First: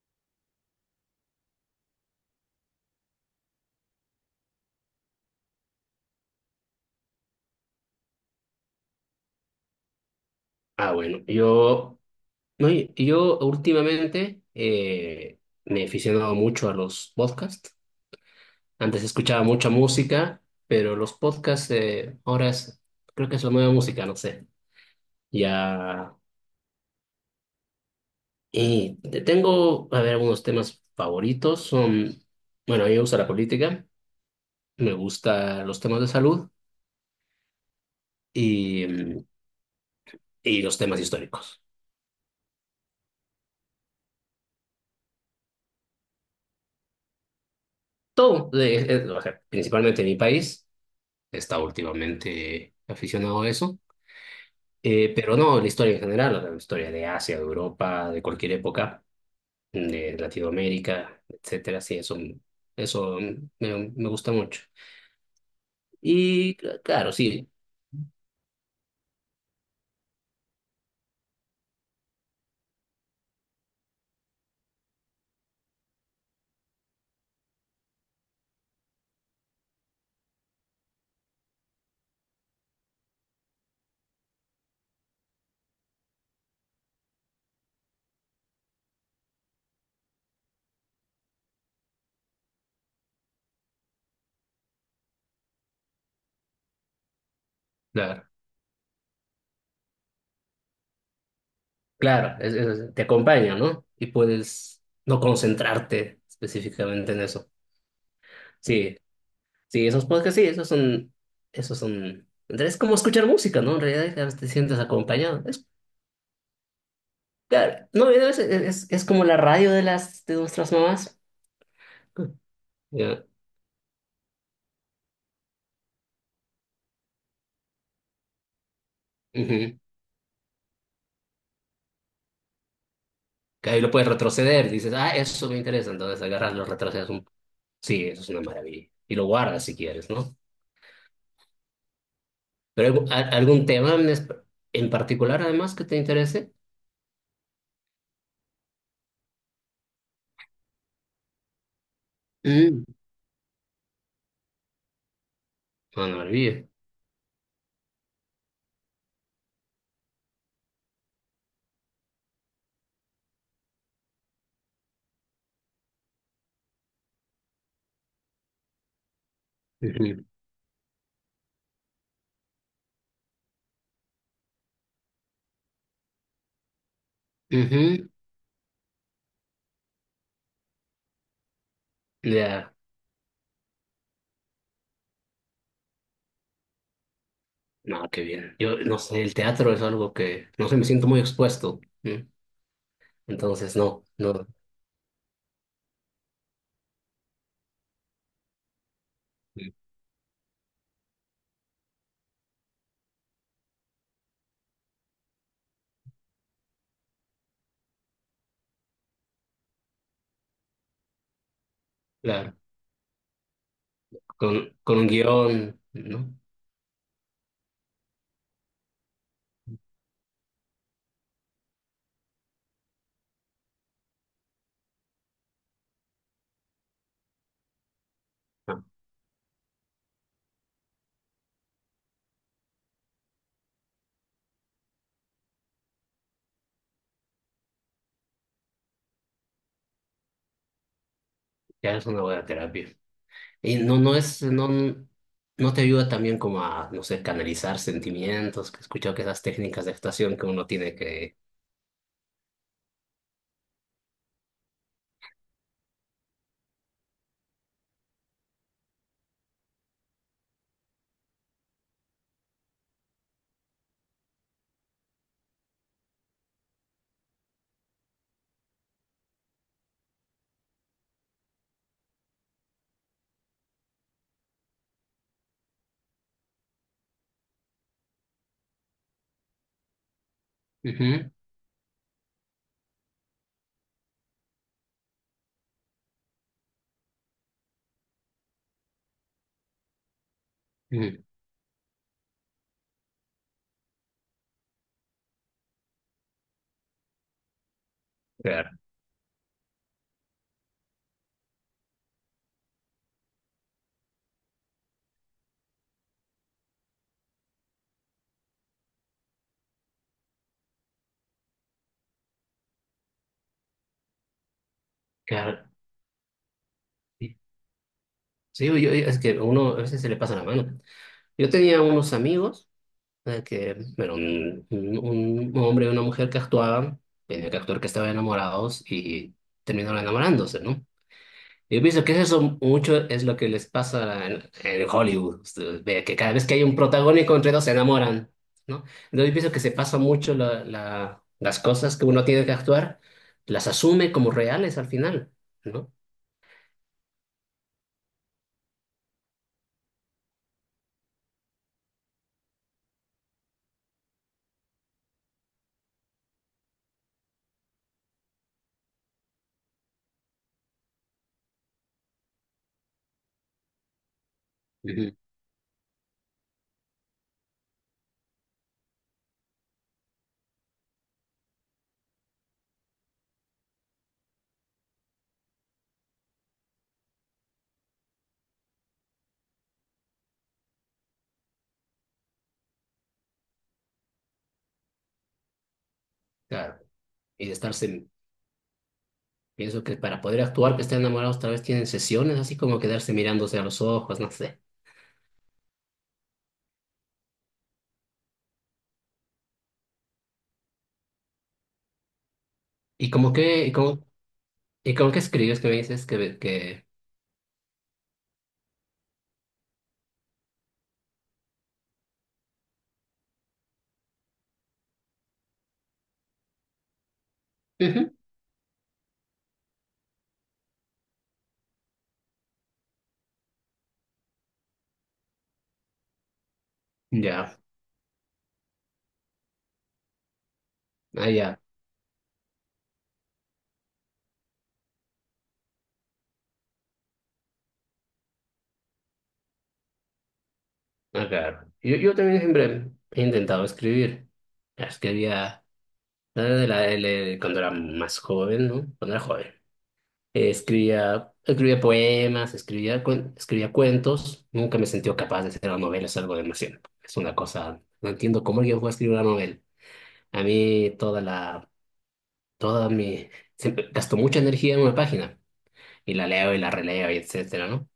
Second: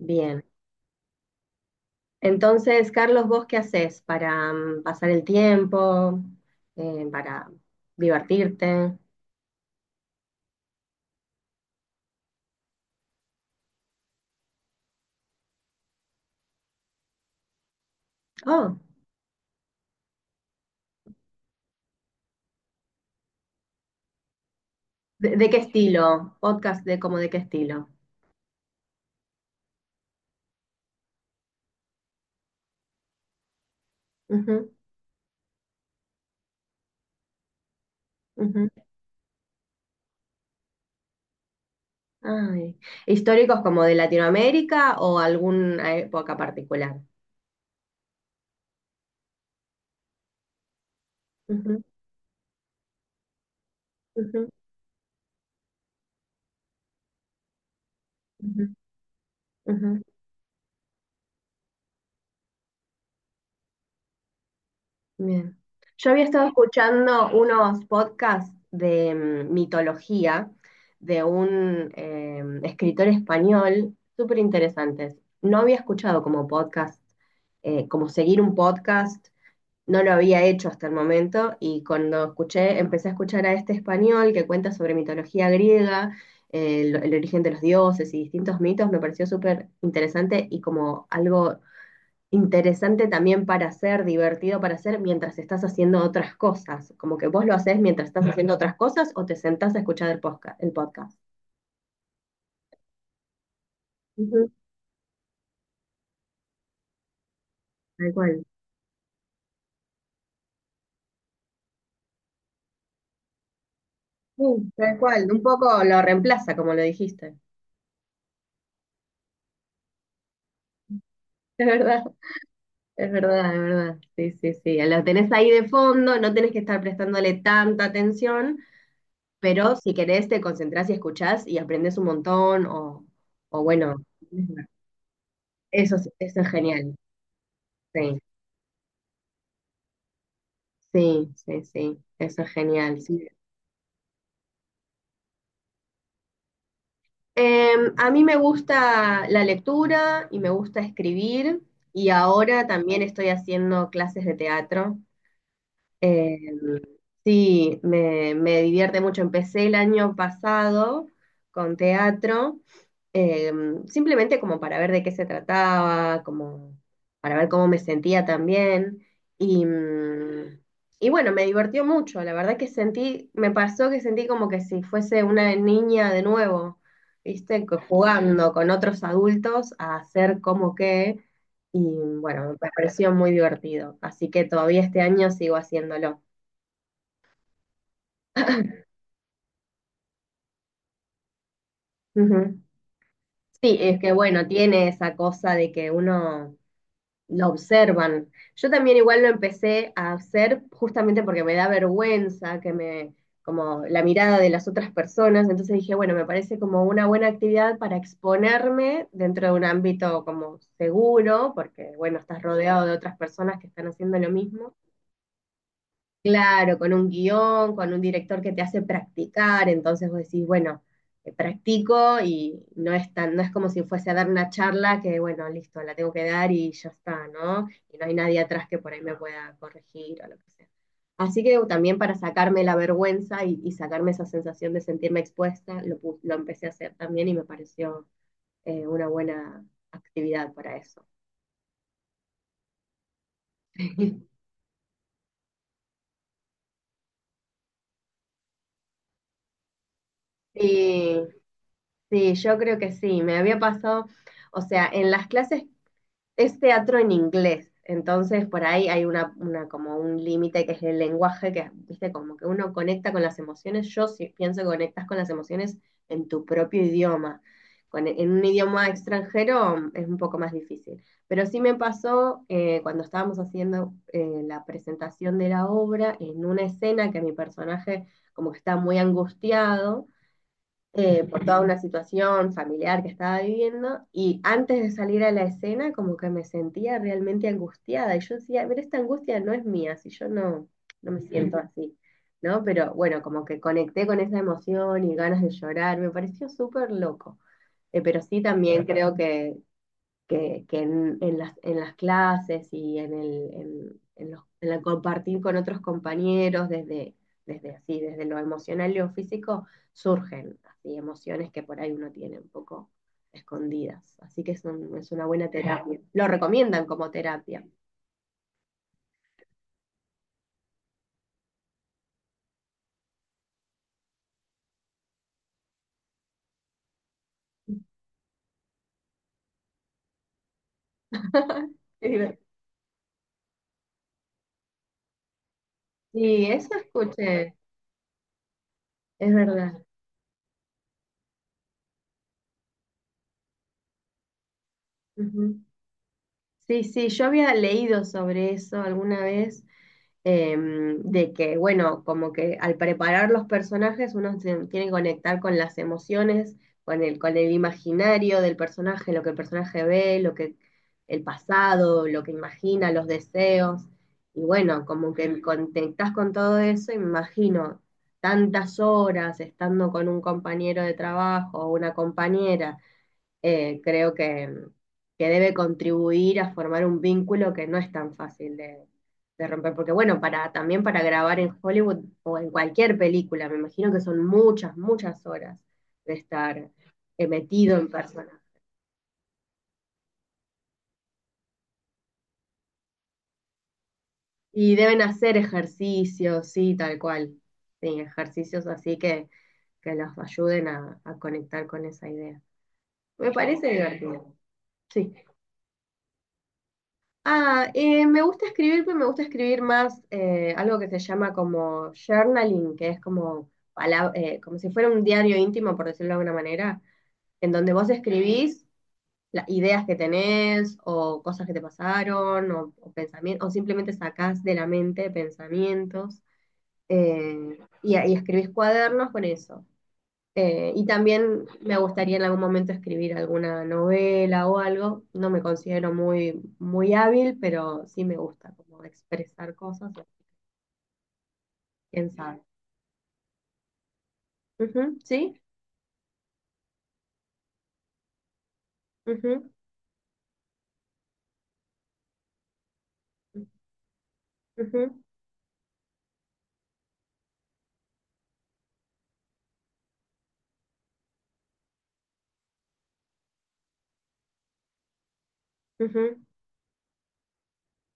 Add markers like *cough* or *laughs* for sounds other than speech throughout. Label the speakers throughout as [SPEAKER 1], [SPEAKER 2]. [SPEAKER 1] Bien. Entonces, Carlos, ¿vos qué haces para pasar el tiempo, para divertirte?
[SPEAKER 2] Ah, bueno, yo, no, yo últimamente me he aficionado mucho a los podcasts.
[SPEAKER 1] Oh,
[SPEAKER 2] Antes escuchaba mucha música, pero los podcasts creo que es la nueva música, no sé.
[SPEAKER 1] ¿De qué
[SPEAKER 2] Ya,
[SPEAKER 1] estilo? Podcast de como de qué estilo.
[SPEAKER 2] y tengo, a ver, algunos temas favoritos. Son, bueno, a mí me gusta la política,
[SPEAKER 1] Ujú,
[SPEAKER 2] me gusta los temas de salud
[SPEAKER 1] ujú.
[SPEAKER 2] y, y los temas históricos.
[SPEAKER 1] Ay. ¿Históricos como de Latinoamérica o alguna época particular?
[SPEAKER 2] Todo, o sea, principalmente mi país, está
[SPEAKER 1] Ujú,
[SPEAKER 2] últimamente aficionado a eso.
[SPEAKER 1] ujú,
[SPEAKER 2] Pero no, la historia en general, la historia de Asia, de Europa, de cualquier
[SPEAKER 1] ujú,
[SPEAKER 2] época,
[SPEAKER 1] ujú.
[SPEAKER 2] de Latinoamérica, etcétera, sí, eso, eso, me gusta mucho.
[SPEAKER 1] Bien. Yo había estado
[SPEAKER 2] Y claro,
[SPEAKER 1] escuchando
[SPEAKER 2] sí,
[SPEAKER 1] unos podcasts de mitología de un escritor español súper interesantes. No había escuchado como podcast, como seguir un podcast, no lo había hecho hasta el momento y cuando escuché, empecé a escuchar a este español que cuenta sobre mitología griega, el origen de los dioses y distintos mitos, me pareció súper interesante y como algo interesante también para hacer, divertido para hacer mientras estás haciendo otras cosas. Como que vos lo haces mientras
[SPEAKER 2] claro,
[SPEAKER 1] estás haciendo otras cosas o te sentás a escuchar el podcast, el podcast.
[SPEAKER 2] claro, te acompaña, ¿no? Y
[SPEAKER 1] Ujú,
[SPEAKER 2] puedes no concentrarte específicamente en eso.
[SPEAKER 1] tal cual.
[SPEAKER 2] Sí, sí, esos podcasts, sí, esos son, es como escuchar música, ¿no? En realidad a veces te
[SPEAKER 1] Sí,
[SPEAKER 2] sientes
[SPEAKER 1] tal cual. Un
[SPEAKER 2] acompañado. Es,
[SPEAKER 1] poco lo reemplaza, como lo dijiste.
[SPEAKER 2] claro, no, es como la radio de de nuestras mamás.
[SPEAKER 1] Es verdad, es
[SPEAKER 2] Ya,
[SPEAKER 1] verdad, es verdad. Sí, sí, sí. Lo tenés ahí de fondo, no tenés que estar prestándole tanta atención, pero
[SPEAKER 2] ujú.
[SPEAKER 1] si querés te concentrás y escuchás y aprendés un montón o
[SPEAKER 2] Que ahí lo
[SPEAKER 1] bueno,
[SPEAKER 2] puedes retroceder, dices, ah, eso me interesa,
[SPEAKER 1] eso, es-
[SPEAKER 2] entonces
[SPEAKER 1] eso es
[SPEAKER 2] agarras, lo
[SPEAKER 1] genial.
[SPEAKER 2] retrocedes un... Sí,
[SPEAKER 1] Sí.
[SPEAKER 2] eso es una maravilla. Y lo guardas si quieres, ¿no?
[SPEAKER 1] Sí, sí, sí, eso es genial.
[SPEAKER 2] Pero
[SPEAKER 1] Sí.
[SPEAKER 2] algún tema en, en particular, además, que te interese?
[SPEAKER 1] A mí me gusta la lectura y me gusta escribir y ahora
[SPEAKER 2] Mm.
[SPEAKER 1] también estoy haciendo clases de teatro.
[SPEAKER 2] Una
[SPEAKER 1] Em,
[SPEAKER 2] maravilla.
[SPEAKER 1] sí, me divierte mucho. Empecé el año pasado con teatro eh, simplemente como para ver de qué se trataba, como para ver cómo me sentía también. Y,
[SPEAKER 2] Ujú.
[SPEAKER 1] mm, y bueno, me divertió mucho. La verdad que sentí, me pasó que sentí como que si fuese una niña de nuevo, ¿viste?
[SPEAKER 2] Ujú.
[SPEAKER 1] Jugando con otros adultos a hacer como que. Y bueno, me
[SPEAKER 2] Ya.
[SPEAKER 1] pareció muy divertido. Así que todavía este año sigo haciéndolo.
[SPEAKER 2] No, qué bien. Yo no sé, el teatro es algo que, no sé, me siento muy expuesto. ¿Sí?
[SPEAKER 1] Ujú.
[SPEAKER 2] Entonces,
[SPEAKER 1] Sí, es
[SPEAKER 2] no,
[SPEAKER 1] que bueno,
[SPEAKER 2] no.
[SPEAKER 1] tiene esa cosa de que uno lo observan. Yo también igual lo
[SPEAKER 2] Mm.
[SPEAKER 1] empecé a hacer justamente porque me da vergüenza como la mirada de las otras personas, entonces dije, bueno, me parece como una buena actividad para exponerme dentro de un ámbito como seguro, porque bueno, estás
[SPEAKER 2] Claro,
[SPEAKER 1] rodeado de otras personas que están haciendo lo mismo.
[SPEAKER 2] con un guión, ¿no?
[SPEAKER 1] Claro, con un guión, con un director que te hace practicar, entonces vos decís, bueno, practico y no es como si fuese a dar una charla que, bueno, listo, la tengo que dar y ya está, ¿no? Y no hay nadie atrás que
[SPEAKER 2] Ah,
[SPEAKER 1] por ahí me pueda corregir o lo que sea. Así que también para sacarme la vergüenza y sacarme esa sensación de sentirme expuesta, lo empecé a hacer también y me pareció una buena actividad para eso.
[SPEAKER 2] ya es una buena terapia. Y no, no
[SPEAKER 1] *laughs*
[SPEAKER 2] es, no, no te ayuda también como a, no sé, canalizar sentimientos, que he escuchado que esas técnicas de actuación que uno tiene
[SPEAKER 1] Sí,
[SPEAKER 2] que...
[SPEAKER 1] sí, yo creo que sí. Me había pasado, o sea, en las clases es teatro en inglés, entonces por ahí hay una como un límite que es el lenguaje, que viste, como que uno conecta con las emociones, yo sí pienso que conectas con las emociones en tu propio idioma. En un idioma extranjero es un poco más difícil. Pero sí me pasó cuando estábamos haciendo la presentación de la obra, en una escena que mi personaje como que está muy angustiado
[SPEAKER 2] Ujú,
[SPEAKER 1] por toda una situación familiar que estaba viviendo y antes de salir a la escena como que me sentía realmente angustiada y yo decía, ver, esta angustia no es mía, si yo no, no
[SPEAKER 2] ujú,
[SPEAKER 1] me siento así, ¿no? Pero bueno, como que conecté con esa emoción y ganas de llorar, me pareció súper loco. Pero sí
[SPEAKER 2] claro,
[SPEAKER 1] también creo que en, en las clases y en el, en los- en el compartir con otros compañeros desde, así, desde lo emocional y lo físico, surgen así emociones que por ahí uno tiene un poco escondidas. Así que es una buena
[SPEAKER 2] claro.
[SPEAKER 1] terapia. Lo recomiendan como
[SPEAKER 2] Sí,
[SPEAKER 1] terapia.
[SPEAKER 2] sí, es que a uno a veces se le pasa la mano. Yo tenía unos amigos. Que era un, un hombre y una mujer que actuaban, tenía que actuar que estaban enamorados y terminaron enamorándose, ¿no? Yo pienso
[SPEAKER 1] Qué
[SPEAKER 2] que
[SPEAKER 1] divertido.
[SPEAKER 2] eso mucho es lo que les pasa en Hollywood. Ustedes ve que cada vez
[SPEAKER 1] Sí,
[SPEAKER 2] que hay
[SPEAKER 1] eso
[SPEAKER 2] un protagónico entre
[SPEAKER 1] escuché,
[SPEAKER 2] dos se enamoran, ¿no? Entonces
[SPEAKER 1] es
[SPEAKER 2] yo pienso que se
[SPEAKER 1] verdad.
[SPEAKER 2] pasa mucho la, las cosas que uno tiene que actuar, las asume como reales al final,
[SPEAKER 1] Ujú.
[SPEAKER 2] ¿no?
[SPEAKER 1] Sí, sí, yo había leído sobre eso alguna vez, de que, bueno, como que al preparar los personajes uno se tiene que conectar con las emociones, con el imaginario del personaje, lo que el personaje ve, lo que el pasado, lo que imagina, los deseos. Y bueno,
[SPEAKER 2] Ujú.
[SPEAKER 1] como que conectás con todo eso, y me imagino tantas horas estando con un compañero de trabajo o una compañera creo que debe contribuir a formar un vínculo que no es tan fácil de romper. Porque bueno, también para grabar en Hollywood o en cualquier película, me imagino que son muchas, muchas horas de estar
[SPEAKER 2] Claro, y de
[SPEAKER 1] metido en
[SPEAKER 2] estarse,
[SPEAKER 1] persona.
[SPEAKER 2] pienso que para poder actuar que estén enamorados, tal vez tienen sesiones, así como quedarse mirándose a los ojos, no sé.
[SPEAKER 1] Y deben hacer ejercicios, sí, tal cual. Sí, ejercicios así que los ayuden a conectar con esa idea.
[SPEAKER 2] ¿Y
[SPEAKER 1] Me
[SPEAKER 2] cómo que,
[SPEAKER 1] parece
[SPEAKER 2] y cómo,
[SPEAKER 1] divertido.
[SPEAKER 2] y cómo
[SPEAKER 1] Sí.
[SPEAKER 2] que escribes que me dices que
[SPEAKER 1] Ah, me gusta escribir, pero me gusta escribir más algo que se llama como journaling, que es como si fuera un diario íntimo, por decirlo de alguna manera, en donde vos
[SPEAKER 2] Ujú.
[SPEAKER 1] escribís las ideas que tenés o cosas que te pasaron o, pensamientos, o simplemente sacás de la mente pensamientos eh,
[SPEAKER 2] Ya,
[SPEAKER 1] y escribís cuadernos con eso. Y
[SPEAKER 2] ah,
[SPEAKER 1] también
[SPEAKER 2] ya,
[SPEAKER 1] me gustaría en algún momento escribir alguna novela o algo. No me considero muy, muy hábil, pero sí me gusta como expresar cosas,
[SPEAKER 2] ah, claro. Yo,
[SPEAKER 1] quién
[SPEAKER 2] yo también
[SPEAKER 1] sabe.
[SPEAKER 2] siempre he intentado escribir. Ya
[SPEAKER 1] Ujú, ¿sí?
[SPEAKER 2] escribía la de la L cuando era más joven, ¿no? Cuando era joven.
[SPEAKER 1] Ujú,
[SPEAKER 2] Escribía, escribía poemas, escribía, escribía cuentos. Nunca me
[SPEAKER 1] ujú,
[SPEAKER 2] sentí capaz de hacer una novela, es algo demasiado. Es una cosa, no entiendo cómo alguien puede escribir una novela. A mí toda la, toda mi, siempre gasto mucha energía en una página y
[SPEAKER 1] ujú.
[SPEAKER 2] la leo y la releo y etcétera, ¿no?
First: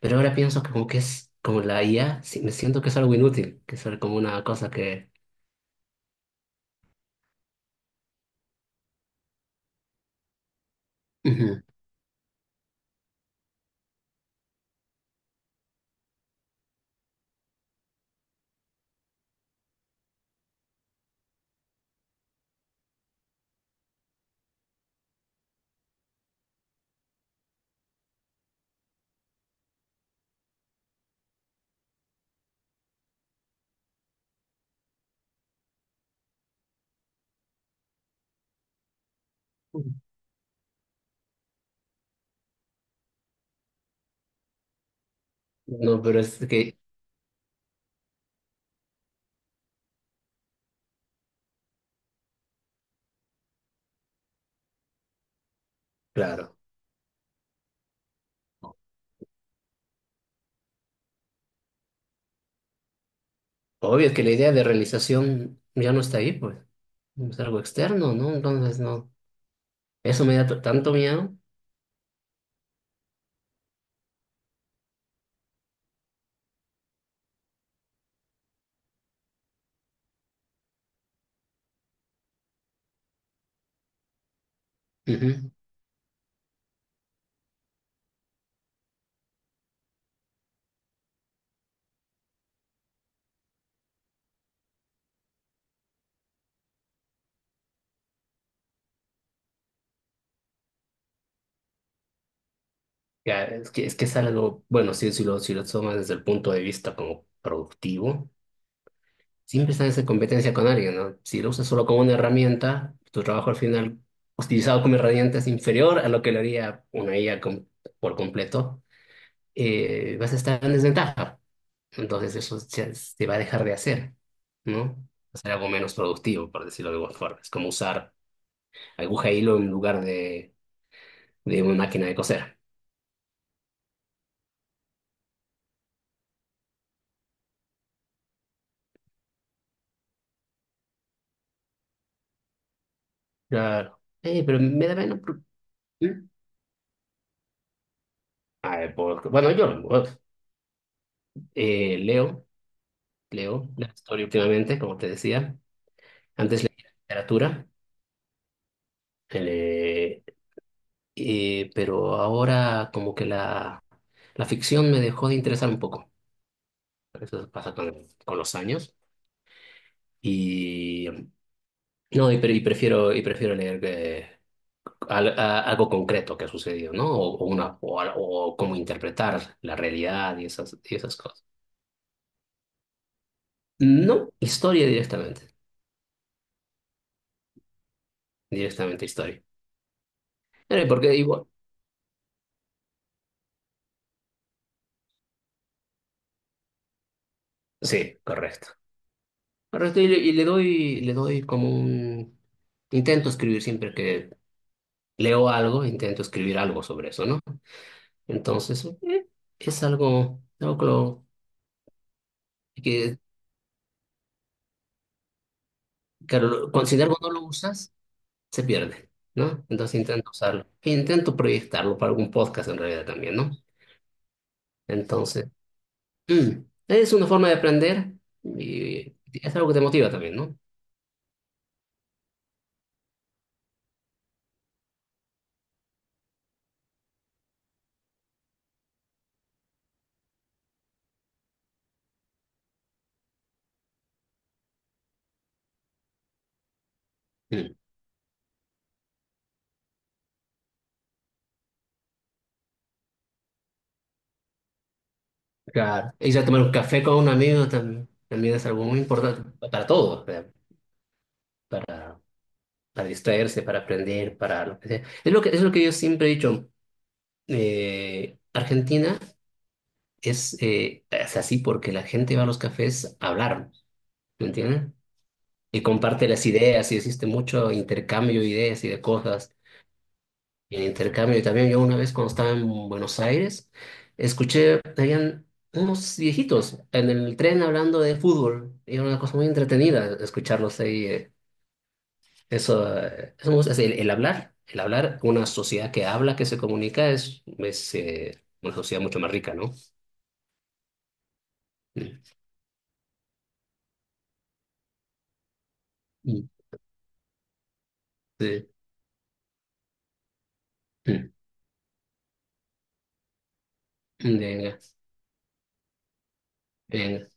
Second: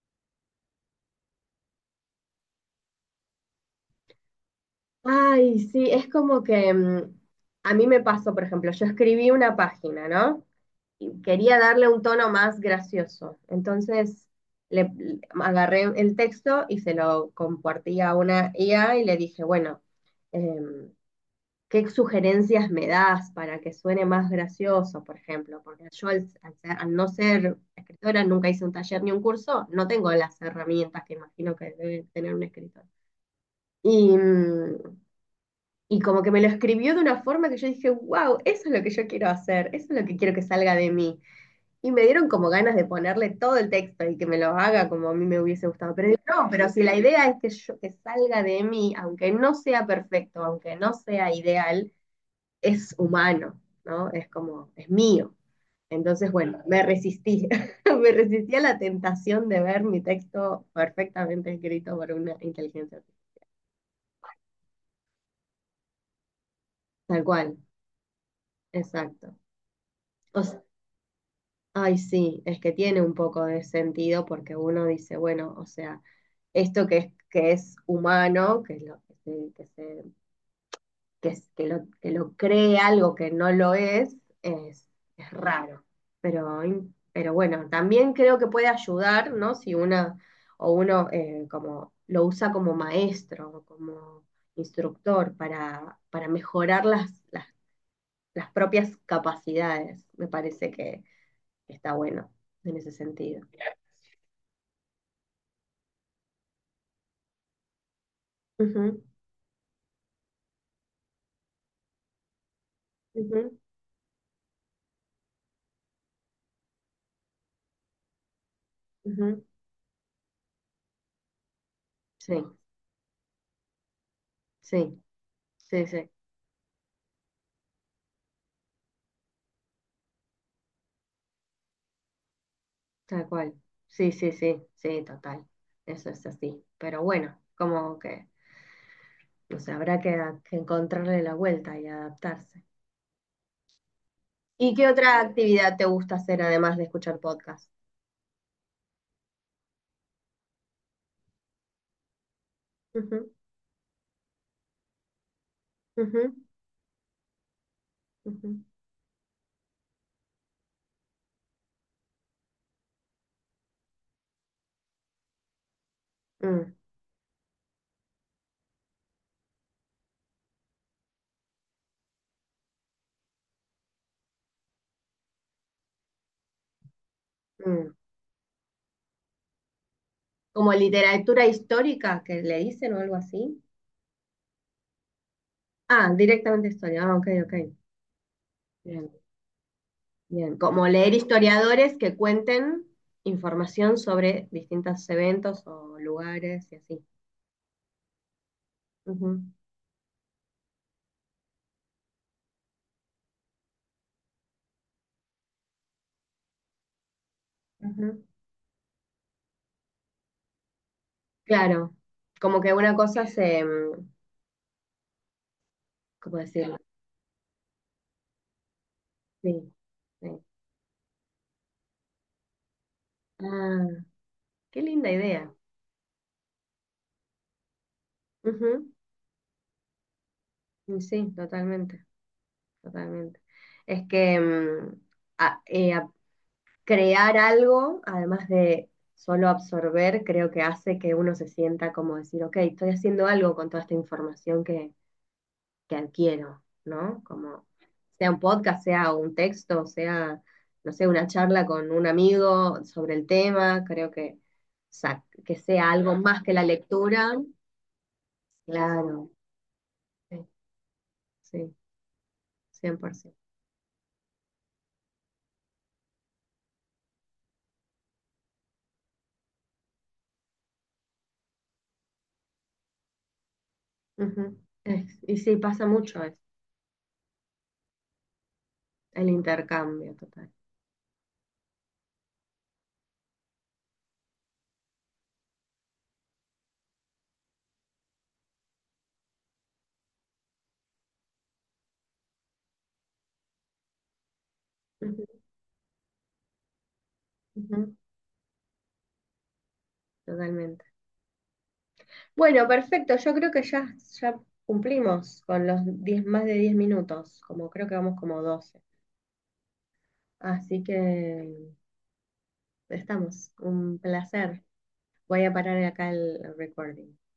[SPEAKER 2] Pero ahora pienso que como que es como la IA, sí, me siento que es algo inútil, que es como una cosa que...
[SPEAKER 1] Ay, sí, es como que a mí me pasó, por ejemplo, yo escribí una página, ¿no? Y quería
[SPEAKER 2] Ujú.
[SPEAKER 1] darle un tono más gracioso. Entonces agarré el texto y se lo compartí a una IA y le dije, bueno, em, ¿qué sugerencias me das para que suene más gracioso, por ejemplo? Porque yo al no ser escritora nunca hice un taller ni un curso, no tengo las herramientas que imagino que debe tener un escritor. Y, mm, y como que me lo escribió de una forma que yo dije, wow, eso es lo que yo quiero hacer, eso es lo que quiero que salga de mí. Y me dieron como ganas de ponerle todo el texto y que me lo haga como a mí me hubiese gustado.
[SPEAKER 2] No,
[SPEAKER 1] Pero
[SPEAKER 2] pero
[SPEAKER 1] digo,
[SPEAKER 2] es
[SPEAKER 1] no, pero
[SPEAKER 2] que,
[SPEAKER 1] si la idea es que salga de mí, aunque no sea perfecto, aunque no sea ideal, es humano, ¿no? Es como, es mío. Entonces,
[SPEAKER 2] claro,
[SPEAKER 1] bueno, me resistí, *laughs* me resistí a la tentación de ver mi texto perfectamente escrito por una inteligencia artificial.
[SPEAKER 2] obvio que la idea de realización ya no está ahí, pues.
[SPEAKER 1] Tal
[SPEAKER 2] Es
[SPEAKER 1] cual,
[SPEAKER 2] algo externo, ¿no? Entonces, no.
[SPEAKER 1] exacto.
[SPEAKER 2] Eso me
[SPEAKER 1] O
[SPEAKER 2] da tanto miedo.
[SPEAKER 1] Ay, sí, es que tiene un poco de sentido porque uno dice, bueno, o sea, esto que es humano, que lo cree algo que no lo es, es, es
[SPEAKER 2] Ujú.
[SPEAKER 1] raro. Pero bueno, también creo que puede ayudar, ¿no? Si una o uno como lo usa como maestro, o como instructor para mejorar las propias capacidades. Me parece que está bueno en ese sentido.
[SPEAKER 2] Ya, es que, es que es algo, bueno, sí, si lo, si lo tomas desde el punto de vista como productivo,
[SPEAKER 1] Ujú,
[SPEAKER 2] siempre estás en competencia con alguien, ¿no? Si lo usas solo como una herramienta, tu trabajo al
[SPEAKER 1] ujú,
[SPEAKER 2] final, utilizado como herramienta, es inferior a lo que lo haría una IA por completo,
[SPEAKER 1] ujú.
[SPEAKER 2] vas a estar en desventaja.
[SPEAKER 1] Sí,
[SPEAKER 2] Entonces eso se, se va a dejar de hacer, ¿no?
[SPEAKER 1] sí,
[SPEAKER 2] Hacer algo
[SPEAKER 1] sí,
[SPEAKER 2] menos
[SPEAKER 1] sí,
[SPEAKER 2] productivo, por decirlo de alguna forma. Es como usar aguja e hilo en lugar de una máquina de coser.
[SPEAKER 1] tal cual. Sí, sí, sí, sí, total. Eso es así. Pero bueno, como que no sé, habrá que encontrarle la vuelta y adaptarse.
[SPEAKER 2] Claro. Pero
[SPEAKER 1] ¿Y qué
[SPEAKER 2] me da
[SPEAKER 1] otra
[SPEAKER 2] menos... pro-
[SPEAKER 1] actividad te gusta
[SPEAKER 2] ¿Mm?
[SPEAKER 1] hacer además de escuchar podcast?
[SPEAKER 2] A ver, bueno, yo leo,
[SPEAKER 1] Ujú,
[SPEAKER 2] leo la historia últimamente, como te decía.
[SPEAKER 1] ujú,
[SPEAKER 2] Antes leía literatura,
[SPEAKER 1] ujú.
[SPEAKER 2] eh, pero ahora como que la ficción me dejó de interesar un poco.
[SPEAKER 1] Mm,
[SPEAKER 2] Eso pasa con los años. Y no, y, y prefiero leer algo concreto que ha sucedido, ¿no? O una,
[SPEAKER 1] mm.
[SPEAKER 2] o, o cómo interpretar la realidad
[SPEAKER 1] Como
[SPEAKER 2] y esas cosas.
[SPEAKER 1] literatura histórica que le dicen o algo así.
[SPEAKER 2] No, historia directamente.
[SPEAKER 1] Ah, directamente historia. Ah, ok, ok.
[SPEAKER 2] Directamente
[SPEAKER 1] Bien,
[SPEAKER 2] historia.
[SPEAKER 1] bien, como leer
[SPEAKER 2] Porque igual.
[SPEAKER 1] historiadores que cuenten información sobre distintos eventos o lugares y así.
[SPEAKER 2] Sí, correcto.
[SPEAKER 1] Ujú,
[SPEAKER 2] Correcto, y le doy como un... Intento escribir siempre que leo algo, intento escribir algo sobre eso, ¿no?
[SPEAKER 1] ujú.
[SPEAKER 2] Entonces, es algo, algo que,
[SPEAKER 1] Claro, como que una
[SPEAKER 2] que,
[SPEAKER 1] cosa se, ¿cómo
[SPEAKER 2] claro,
[SPEAKER 1] decirlo?
[SPEAKER 2] considero cuando lo usas, se pierde, ¿no?
[SPEAKER 1] Sí,
[SPEAKER 2] Entonces
[SPEAKER 1] sí.
[SPEAKER 2] intento usarlo. E intento proyectarlo para algún podcast en realidad también, ¿no?
[SPEAKER 1] Ah, qué linda
[SPEAKER 2] Entonces,
[SPEAKER 1] idea.
[SPEAKER 2] mm, es una forma de aprender
[SPEAKER 1] Ujú,
[SPEAKER 2] y es algo que te motiva también, ¿no?
[SPEAKER 1] y sí, totalmente, totalmente. Es que a- eh, a- crear algo, además de solo absorber, creo que hace que uno se sienta como decir, ok, estoy haciendo algo con toda esta información que adquiero, ¿no? Como
[SPEAKER 2] Mm,
[SPEAKER 1] sea un podcast, sea un texto, sea, no sé, una charla con un amigo sobre el tema, creo que, que sea
[SPEAKER 2] claro.
[SPEAKER 1] algo
[SPEAKER 2] Y
[SPEAKER 1] más
[SPEAKER 2] ya
[SPEAKER 1] que la
[SPEAKER 2] tomar un café con un
[SPEAKER 1] lectura.
[SPEAKER 2] amigo también, también es algo muy
[SPEAKER 1] Claro,
[SPEAKER 2] importante para todo
[SPEAKER 1] sí, sí,
[SPEAKER 2] para, para
[SPEAKER 1] 100%.
[SPEAKER 2] distraerse, para aprender, para lo que sea. Es lo que yo siempre he dicho. Argentina es así porque la gente va a los cafés a hablar, ¿me
[SPEAKER 1] Ujú.
[SPEAKER 2] entiendes?
[SPEAKER 1] Y sí,
[SPEAKER 2] Y
[SPEAKER 1] pasa mucho
[SPEAKER 2] comparte
[SPEAKER 1] eso,
[SPEAKER 2] las ideas y existe mucho intercambio de ideas y de
[SPEAKER 1] el
[SPEAKER 2] cosas.
[SPEAKER 1] intercambio total.
[SPEAKER 2] Y el intercambio, y también yo una vez cuando estaba en Buenos Aires, escuché, habían unos viejitos en el tren hablando de fútbol. Y era una cosa muy entretenida escucharlos ahí. Eso, eso me gusta, es el hablar,
[SPEAKER 1] Ujú,
[SPEAKER 2] una sociedad que habla, que se comunica, es
[SPEAKER 1] ujú,
[SPEAKER 2] una sociedad mucho más rica, ¿no?
[SPEAKER 1] totalmente.
[SPEAKER 2] Mm.
[SPEAKER 1] Bueno, perfecto, yo creo que ya cumplimos con los 10 más
[SPEAKER 2] Mm.
[SPEAKER 1] de 10 minutos, como creo que vamos como
[SPEAKER 2] Sí.
[SPEAKER 1] 12. Así
[SPEAKER 2] Mm. Mm,
[SPEAKER 1] que estamos. Un placer.
[SPEAKER 2] venga,
[SPEAKER 1] Voy a parar acá el recording.
[SPEAKER 2] venga.